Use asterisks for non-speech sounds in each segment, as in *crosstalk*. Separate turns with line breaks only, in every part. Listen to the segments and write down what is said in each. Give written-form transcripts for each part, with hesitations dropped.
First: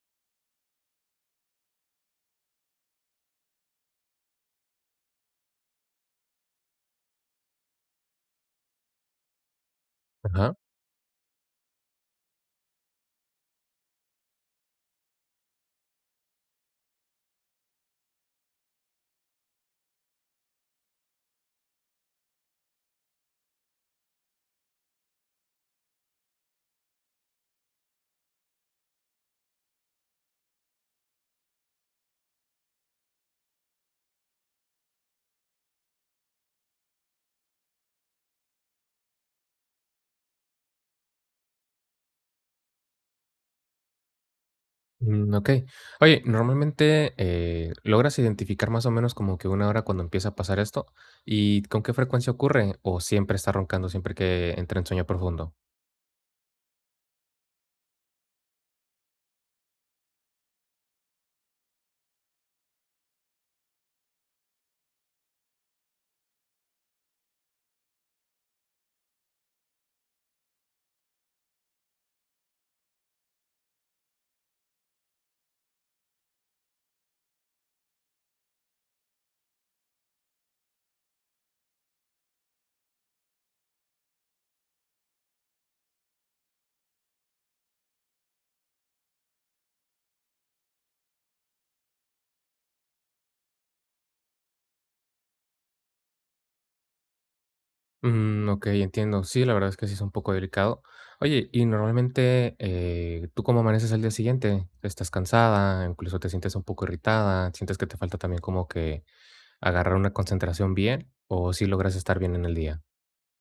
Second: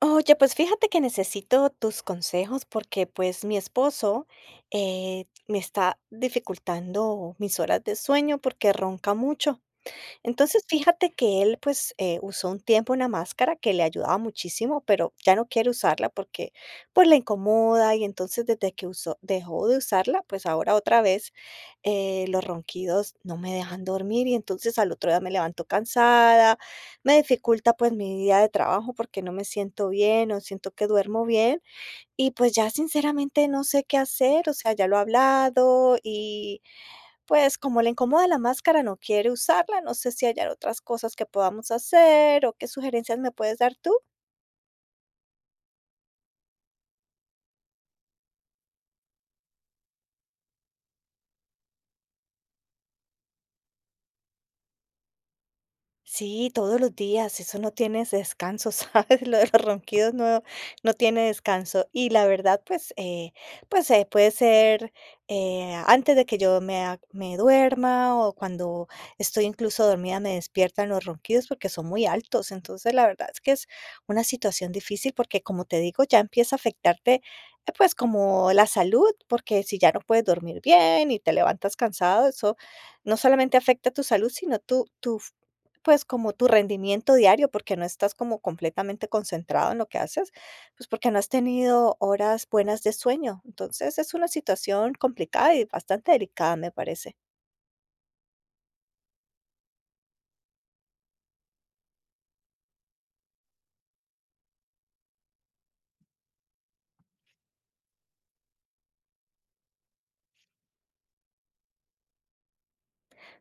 Oye, pues fíjate que necesito tus consejos porque pues mi esposo me está dificultando mis horas de sueño porque ronca mucho.
Ajá,
Entonces, fíjate que él, pues, usó un tiempo una máscara que le ayudaba muchísimo, pero ya no quiere usarla porque, pues, le incomoda y entonces desde que usó dejó de usarla, pues, ahora otra vez, los ronquidos no me dejan dormir y entonces al otro día me levanto cansada, me dificulta, pues, mi día de trabajo porque no me siento bien, no siento que duermo bien y, pues, ya sinceramente no sé qué hacer, o sea, ya lo he hablado y pues como le incomoda la máscara, no quiere usarla. No sé si hayan otras cosas que podamos hacer o qué sugerencias me puedes dar tú.
mm, okey. Oye, normalmente, ¿logras identificar más o menos como que una hora cuando empieza a pasar esto? ¿Y con qué frecuencia ocurre? ¿O siempre está roncando siempre que entra en sueño profundo?
Sí, todos los días, eso no tienes descanso, ¿sabes? *laughs* Lo de los ronquidos no, no tiene descanso. Y la verdad, pues, puede ser antes de que yo me, me duerma o cuando estoy incluso dormida me despiertan los ronquidos porque son muy altos. Entonces, la verdad es que es una situación difícil porque, como te digo, ya empieza a afectarte, pues, como la salud, porque si ya no puedes dormir bien y te levantas cansado, eso no solamente afecta tu salud, sino tu pues, como tu rendimiento diario, porque no estás como completamente concentrado en lo que haces, pues, porque no has tenido horas buenas de sueño. Entonces, es una situación complicada y bastante delicada, me parece.
Mm, okey, entiendo. Sí, la verdad es que sí es un poco delicado. Oye, y normalmente, ¿tú cómo amaneces al día siguiente? ¿Estás cansada? ¿Incluso te sientes un poco irritada? ¿Sientes que te falta también como que agarrar una concentración bien? ¿O sí logras estar bien en el día?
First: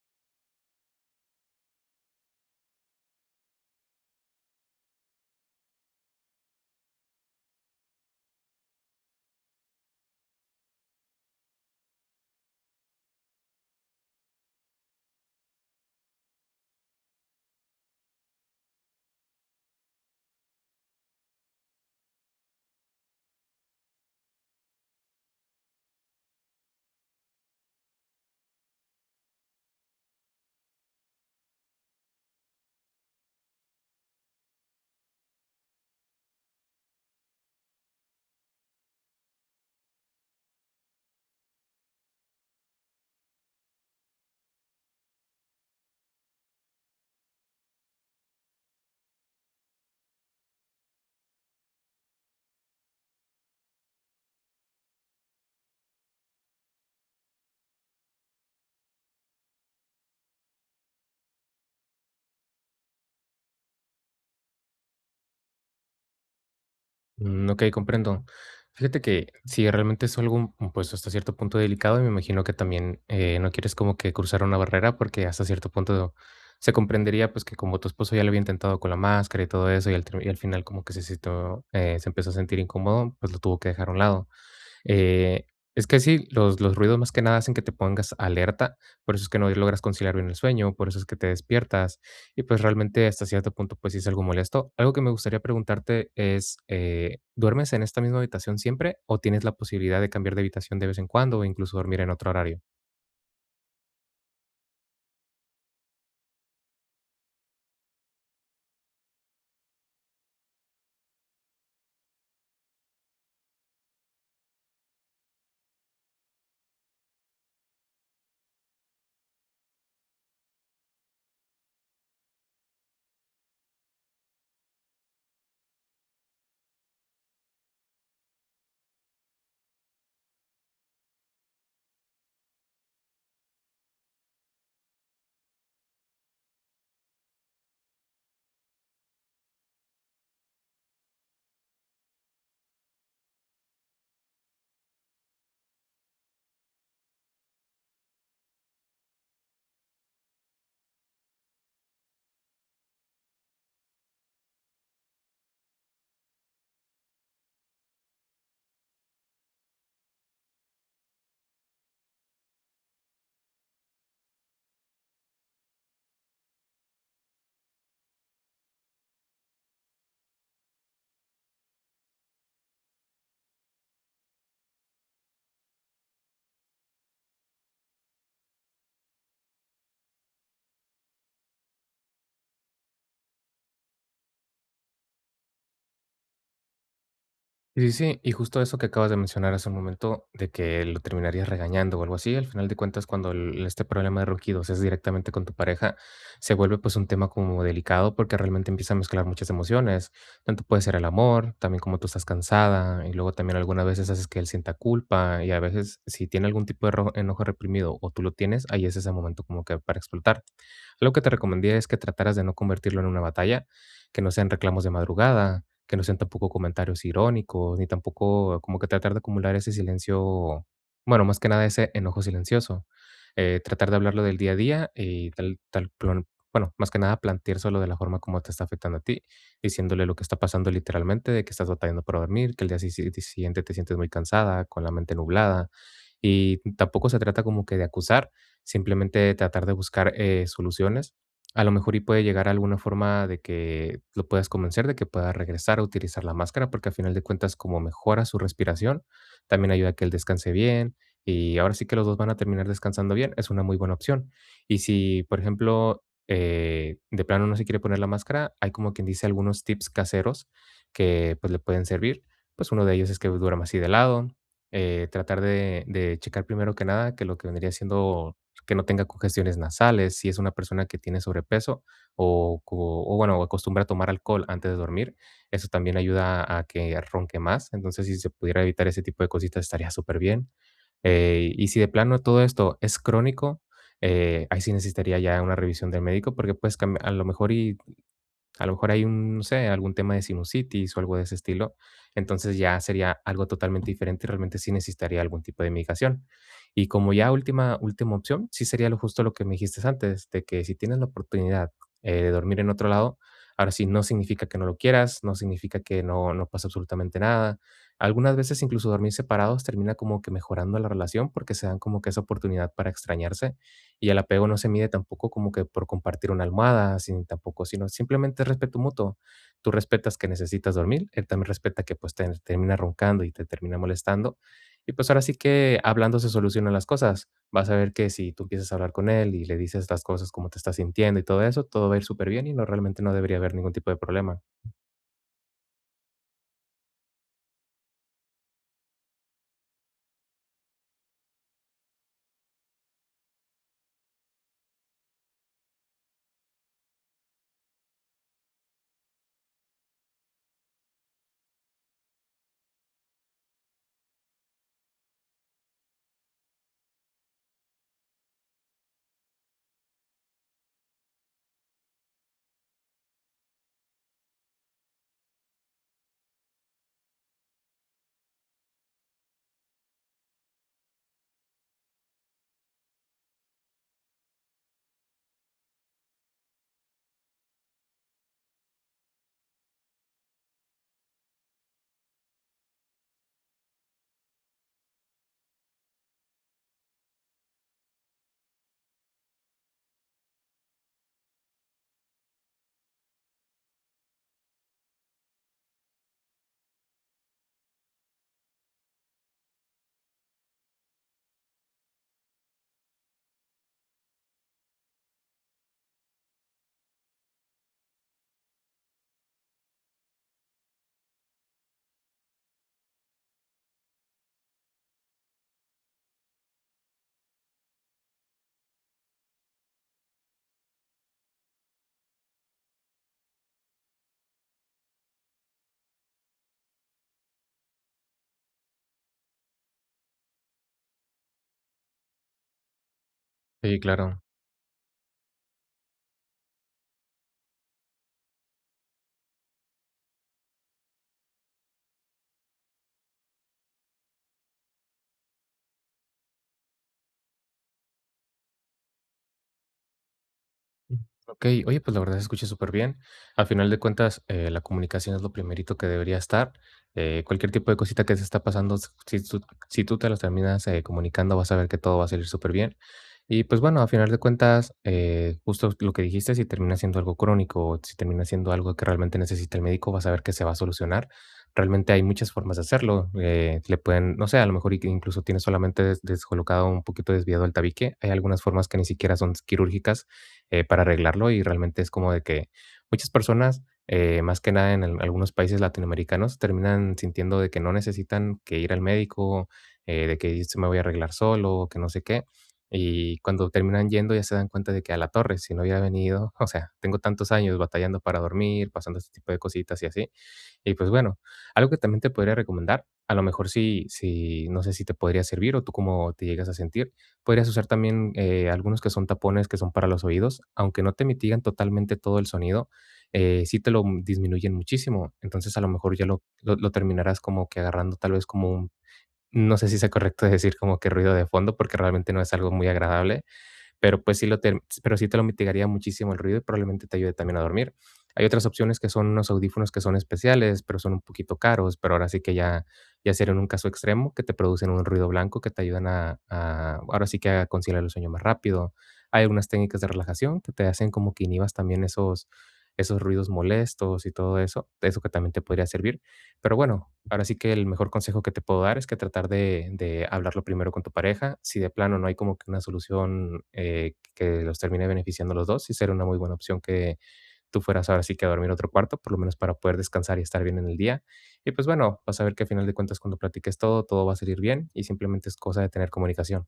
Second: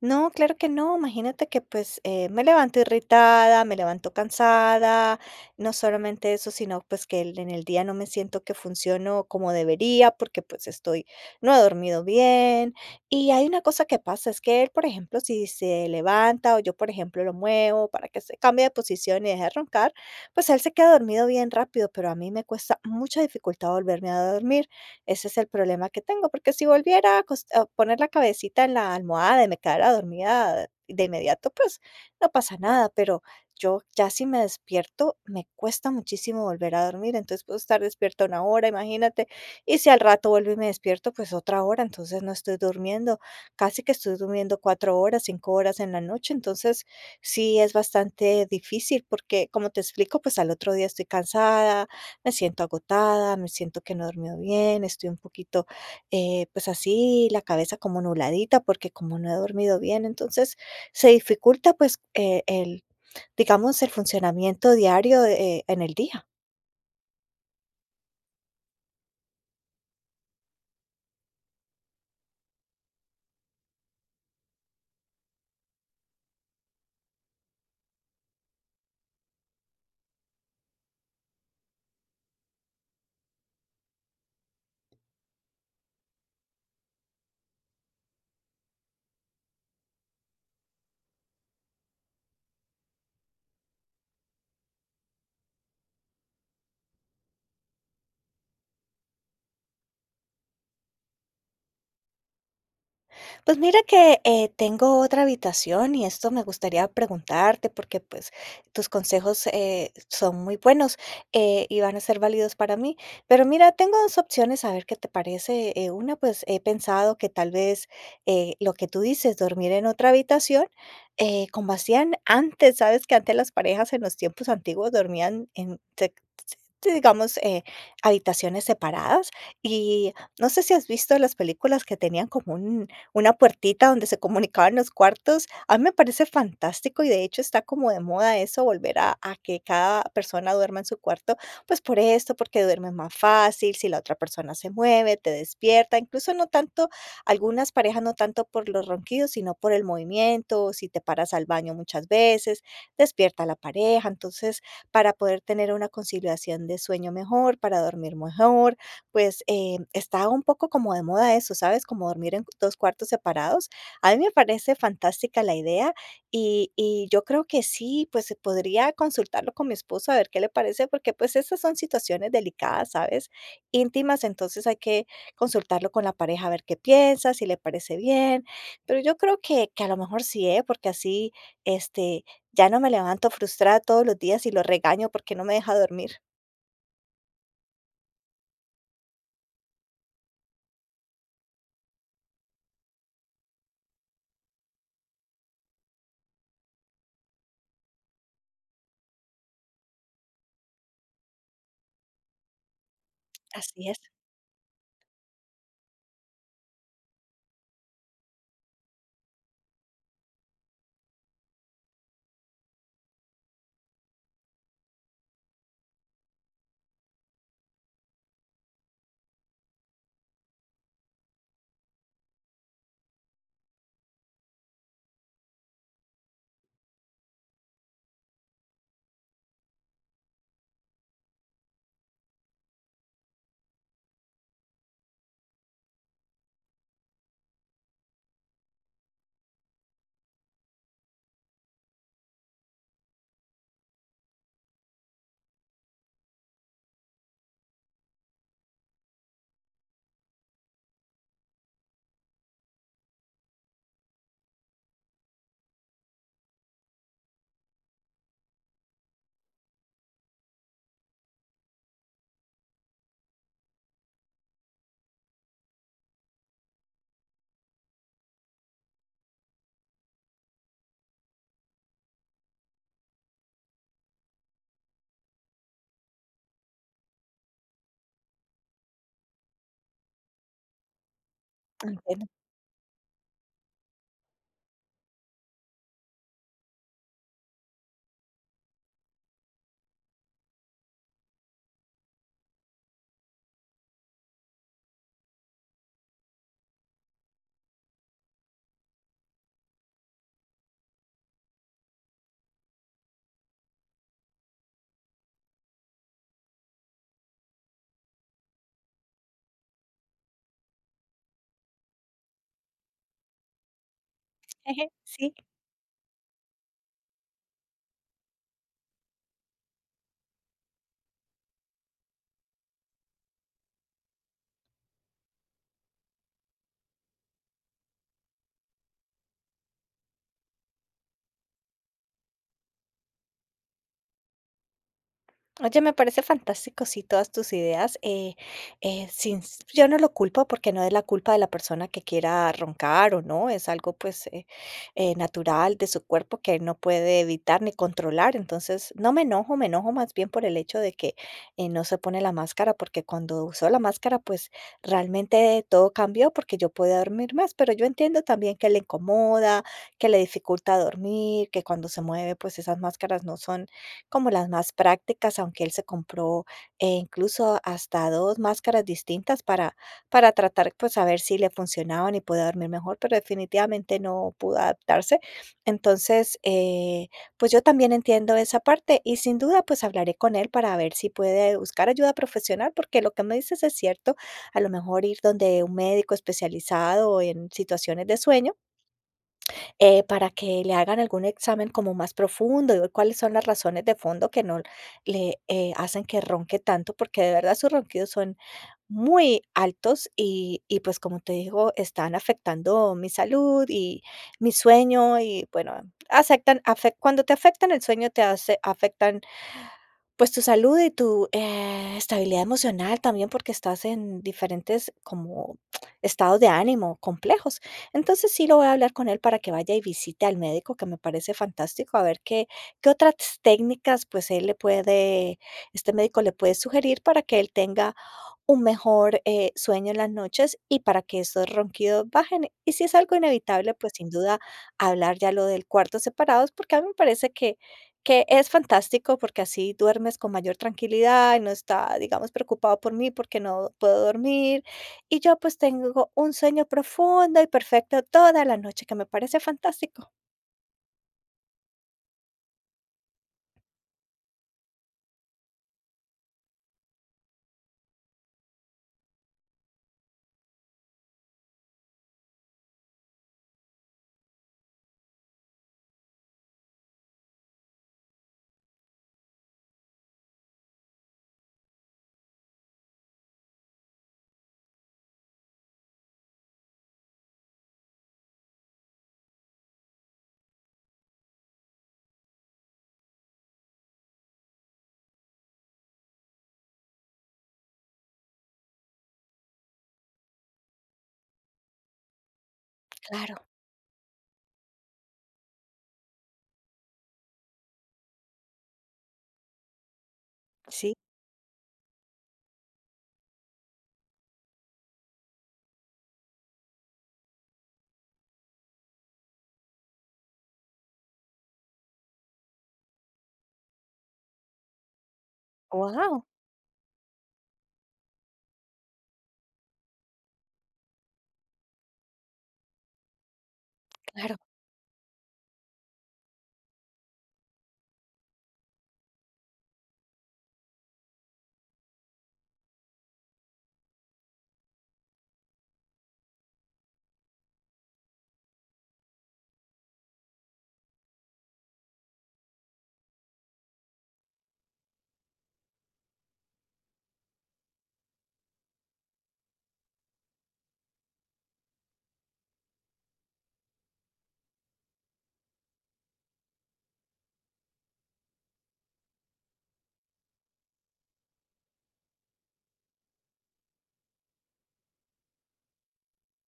No, claro que no. Imagínate que pues me levanto irritada, me levanto cansada, no solamente eso, sino pues que en el día no me siento que funciono como debería porque pues estoy, no he dormido bien. Y hay una cosa que pasa, es que él, por ejemplo, si se levanta o yo, por ejemplo, lo muevo para que se cambie de posición y deje de roncar, pues él se queda dormido bien rápido, pero a mí me cuesta mucha dificultad volverme a dormir. Ese es el problema que tengo, porque si volviera a acos a poner la cabecita en la almohada y me quedara dormida de inmediato, pues, no pasa nada, pero yo ya si me despierto, me cuesta muchísimo volver a dormir, entonces puedo estar despierta una hora, imagínate, y si al rato vuelvo y me despierto, pues otra hora, entonces no estoy durmiendo, casi que estoy durmiendo 4 horas, 5 horas en la noche, entonces sí es bastante difícil porque, como te explico, pues al otro día estoy cansada, me siento agotada, me siento que no he dormido bien, estoy un poquito, pues así, la cabeza como nubladita, porque como no he dormido bien, entonces se dificulta, pues, el, digamos, el funcionamiento diario, en el día.
Mm, okey, comprendo. Fíjate que sí, realmente es algo, mm, pues, hasta cierto punto delicado, y me imagino que también, no quieres como que cruzar una barrera, porque hasta cierto punto se comprendería, pues, que como tu esposo ya lo había intentado con la máscara y todo eso, y al termi y al final como que se sintió, se empezó a sentir incómodo, pues, lo tuvo que dejar a un lado. Eh, es que sí, los ruidos más que nada hacen que te pongas alerta, por eso es que no logras conciliar bien el sueño, por eso es que te despiertas y pues realmente hasta cierto punto pues sí es algo molesto. Algo que me gustaría preguntarte es, ¿duermes en esta misma habitación siempre o tienes la posibilidad de cambiar de habitación de vez en cuando o incluso dormir en otro horario?
Pues mira que, tengo otra habitación y esto me gustaría preguntarte porque, pues, tus consejos, son muy buenos, y van a ser válidos para mí. Pero mira, tengo 2 opciones, a ver qué te parece. Una, pues, he pensado que tal vez, lo que tú dices, dormir en otra habitación, como hacían antes, ¿sabes? Que antes las parejas en los tiempos antiguos dormían en se sí, digamos, habitaciones separadas. Y no sé si has visto las películas que tenían como una puertita donde se comunicaban los cuartos. A mí me parece fantástico y de hecho está como de moda eso, volver a que cada persona duerma en su cuarto, pues por esto, porque duermes más fácil, si la otra persona se mueve, te despierta, incluso no tanto, algunas parejas no tanto por los ronquidos, sino por el movimiento, si te paras al baño muchas veces, despierta a la pareja. Entonces, para poder tener una conciliación de sueño mejor, para dormir mejor, pues, está un poco como de moda eso, ¿sabes? Como dormir en 2 cuartos separados. A mí me parece fantástica la idea y yo creo que sí, pues, se podría consultarlo con mi esposo a ver qué le parece, porque, pues, estas son situaciones delicadas, ¿sabes? Íntimas, entonces hay que consultarlo con la pareja a ver qué piensa, si le parece bien, pero yo creo que a lo mejor sí, ¿eh? Porque así, este, ya no me levanto frustrada todos los días y lo regaño porque no me deja dormir.
Sí, sí, sí, y justo eso que acabas de mencionar hace un momento, de que lo terminarías regañando o algo así, al final de cuentas, cuando este problema de ronquidos es directamente con tu pareja, se vuelve pues un tema como delicado porque realmente empieza a mezclar muchas emociones, tanto puede ser el amor, también como tú estás cansada, y luego también algunas
Así es,
veces haces que él sienta culpa, y a veces si tiene algún tipo de enojo reprimido o tú lo tienes, ahí es ese momento como que para explotar. Algo que te recomendaría es que trataras de no convertirlo en una batalla, que no sean reclamos de madrugada, que no sean tampoco comentarios irónicos, ni tampoco como que tratar de acumular ese silencio, bueno, más que nada ese enojo silencioso. Tratar de hablarlo del día a día y tal, tal, bueno, más que nada planteárselo de la forma como te está afectando a ti, diciéndole lo que está pasando literalmente, de que estás batallando para dormir, que el día si siguiente te sientes muy cansada, con la mente nublada. Y tampoco se trata como que de acusar, simplemente tratar de buscar soluciones a lo mejor y puede llegar a alguna forma de que lo puedas convencer de que pueda regresar a utilizar la máscara, porque al final de cuentas, como mejora su respiración, también ayuda a que él descanse bien. Y ahora sí que los dos van a terminar descansando bien, es una muy buena opción. Y si, por ejemplo, de plano no se quiere poner la máscara, hay como quien dice algunos tips caseros que pues le pueden servir. Pues uno de ellos es que duerma así de lado, tratar de checar primero que nada que lo que vendría siendo que no tenga congestiones nasales, si es una persona que tiene sobrepeso o, o bueno, o acostumbra a tomar alcohol antes de dormir, eso también ayuda a que ronque más. Entonces, si se pudiera evitar ese tipo de cositas, estaría súper bien. Y si de plano
entiendo.
todo esto es crónico, ahí sí necesitaría ya una revisión del médico porque pues a lo mejor y a lo mejor hay un, no sé, algún tema de sinusitis o algo de ese estilo, entonces ya sería algo totalmente diferente y realmente sí necesitaría algún tipo de medicación. Y como ya última opción, sí sería lo justo lo que me dijiste antes, de que si tienes la oportunidad, de dormir en otro lado, ahora sí, no significa que no lo quieras, no significa que no pasa absolutamente nada. Algunas veces incluso dormir separados termina como que mejorando la relación porque se dan como que esa oportunidad para extrañarse y el apego no se mide tampoco
*laughs* Sí.
como que por compartir una almohada, sin tampoco, sino simplemente es respeto mutuo. Tú respetas que necesitas dormir, él también respeta que pues te termina roncando y te termina molestando. Y pues ahora sí que hablando se solucionan las cosas. Vas a ver que si tú empiezas a hablar con él y le dices las cosas, cómo te estás sintiendo y todo eso, todo va a ir súper bien y realmente no debería haber ningún tipo de problema.
Oye, me parece fantástico, sí, todas tus ideas. Sin, s- Yo no lo culpo porque no es la culpa de la persona que quiera roncar o no, es algo pues natural de su cuerpo que no puede evitar ni controlar. Entonces, no me enojo, me enojo más bien por el hecho de que no se pone la máscara, porque cuando usó la máscara, pues realmente todo cambió porque yo podía dormir más, pero yo entiendo también que le incomoda, que le dificulta dormir, que cuando se mueve, pues esas máscaras no son como las más prácticas, aunque él se compró, incluso hasta 2 máscaras distintas para tratar, pues, a ver si le funcionaban y podía dormir mejor, pero definitivamente no pudo adaptarse. Entonces, pues, yo también entiendo esa parte y sin duda, pues, hablaré con él para ver si puede buscar ayuda profesional, porque lo que me dices es cierto, a lo mejor ir donde un médico especializado en situaciones de sueño para que le hagan algún examen como más profundo y ver cuáles son las razones de fondo que no le hacen que ronque tanto, porque de verdad sus ronquidos son muy altos y pues como te digo, están afectando mi salud y mi sueño y bueno, cuando te afectan el sueño te hace, afectan pues tu salud y tu, estabilidad emocional también, porque estás en diferentes como estados de ánimo complejos. Entonces, sí lo voy a hablar con él para que vaya y visite al médico, que me parece fantástico, a ver qué otras técnicas, pues, él le puede este médico le puede sugerir para que él tenga un mejor, sueño en las noches y para que estos ronquidos bajen. Y si es algo inevitable,
Sí,
pues sin
claro.
duda hablar ya lo del cuarto separados, porque a mí me parece que es fantástico, porque así duermes con mayor tranquilidad y no está, digamos, preocupado por mí porque no puedo dormir. Y yo, pues, tengo un sueño profundo y perfecto toda la noche, que me parece fantástico.
Mm, ok, oye, pues la verdad se escucha súper bien. Al final de cuentas, la comunicación es lo primerito que debería estar. Cualquier tipo de cosita que se está pasando, si tú te las terminas comunicando, vas a ver que todo va a salir súper bien. Y pues bueno, al final de cuentas, justo lo que dijiste, si termina siendo algo crónico, o si termina siendo algo que realmente necesita el médico, vas a ver que se va a solucionar. Realmente hay muchas formas de hacerlo. Eh, le pueden, no sé, a lo mejor y que incluso tienes solamente descolocado un poquito desviado el tabique. Hay algunas formas que ni siquiera son quirúrgicas para arreglarlo y realmente es como de que muchas personas, más que nada en algunos países latinoamericanos, terminan sintiendo de que no necesitan que ir al médico, de que se me voy a arreglar solo, que no sé qué. Y
Claro,
cuando terminan yendo ya se dan cuenta de que a la torre, si no hubiera venido, *laughs* o sea, tengo tantos años batallando para dormir, pasando este tipo de cositas y así. Y pues
sí,
bueno, algo que también te podría recomendar, a lo mejor si no sé si te podría servir o tú cómo te llegas a sentir, podrías usar también, algunos que son tapones que son para los oídos, aunque no te mitigan totalmente todo el sonido, sí te lo disminuyen muchísimo. Entonces, a lo mejor ya lo
wow,
lo lo terminarás como que agarrando tal vez como un, no sé si sea correcto *laughs* decir como que ruido de fondo, porque realmente no es algo muy agradable, pero pues sí,
claro.
pero sí te lo mitigaría muchísimo el ruido y probablemente te ayude también a dormir. Hay otras opciones que son unos audífonos que son especiales, pero son un poquito caros, pero ahora sí que ya, ya sería en un caso extremo que te producen un ruido blanco que te ayudan ahora sí que a conciliar el sueño más rápido. Hay algunas técnicas de relajación que te hacen como que inhibas también esos ruidos molestos y todo eso, eso que también te podría servir. Pero bueno, ahora sí que el mejor consejo que te puedo dar es que tratar de hablarlo primero con tu pareja. Si de plano no hay como que una solución, que los termine beneficiando a los dos, sí sería una muy buena opción que tú fueras ahora sí que a dormir a otro cuarto, por lo menos para poder descansar y estar bien en el día. Y pues bueno, vas a ver que al final de cuentas cuando platiques todo, todo va a salir bien y simplemente es cosa de tener comunicación.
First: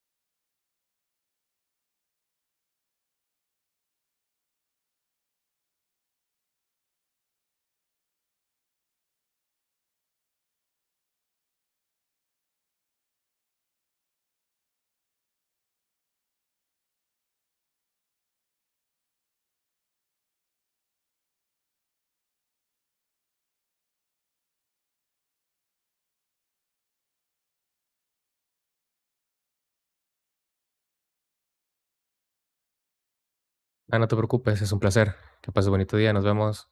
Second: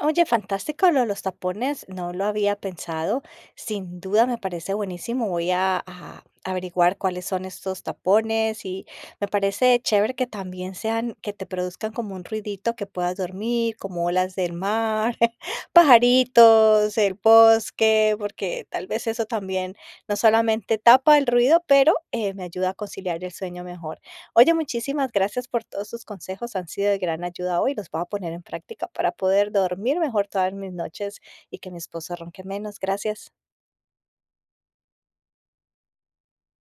Oye, fantástico lo de los tapones, no lo había pensado. Sin duda me parece buenísimo. Voy a averiguar cuáles son estos tapones y me parece chévere que también sean, que te produzcan como un ruidito que puedas dormir, como olas del mar, *laughs* pajaritos, el bosque, porque tal vez eso también no solamente tapa el ruido, pero me ayuda a conciliar el sueño mejor. Oye, muchísimas gracias por todos tus consejos, han sido de gran ayuda hoy, los voy a poner en práctica para poder dormir mejor todas mis noches y que mi esposo ronque menos. Gracias.
Ah, no te preocupes, es un placer. Que pases bonito día, nos vemos.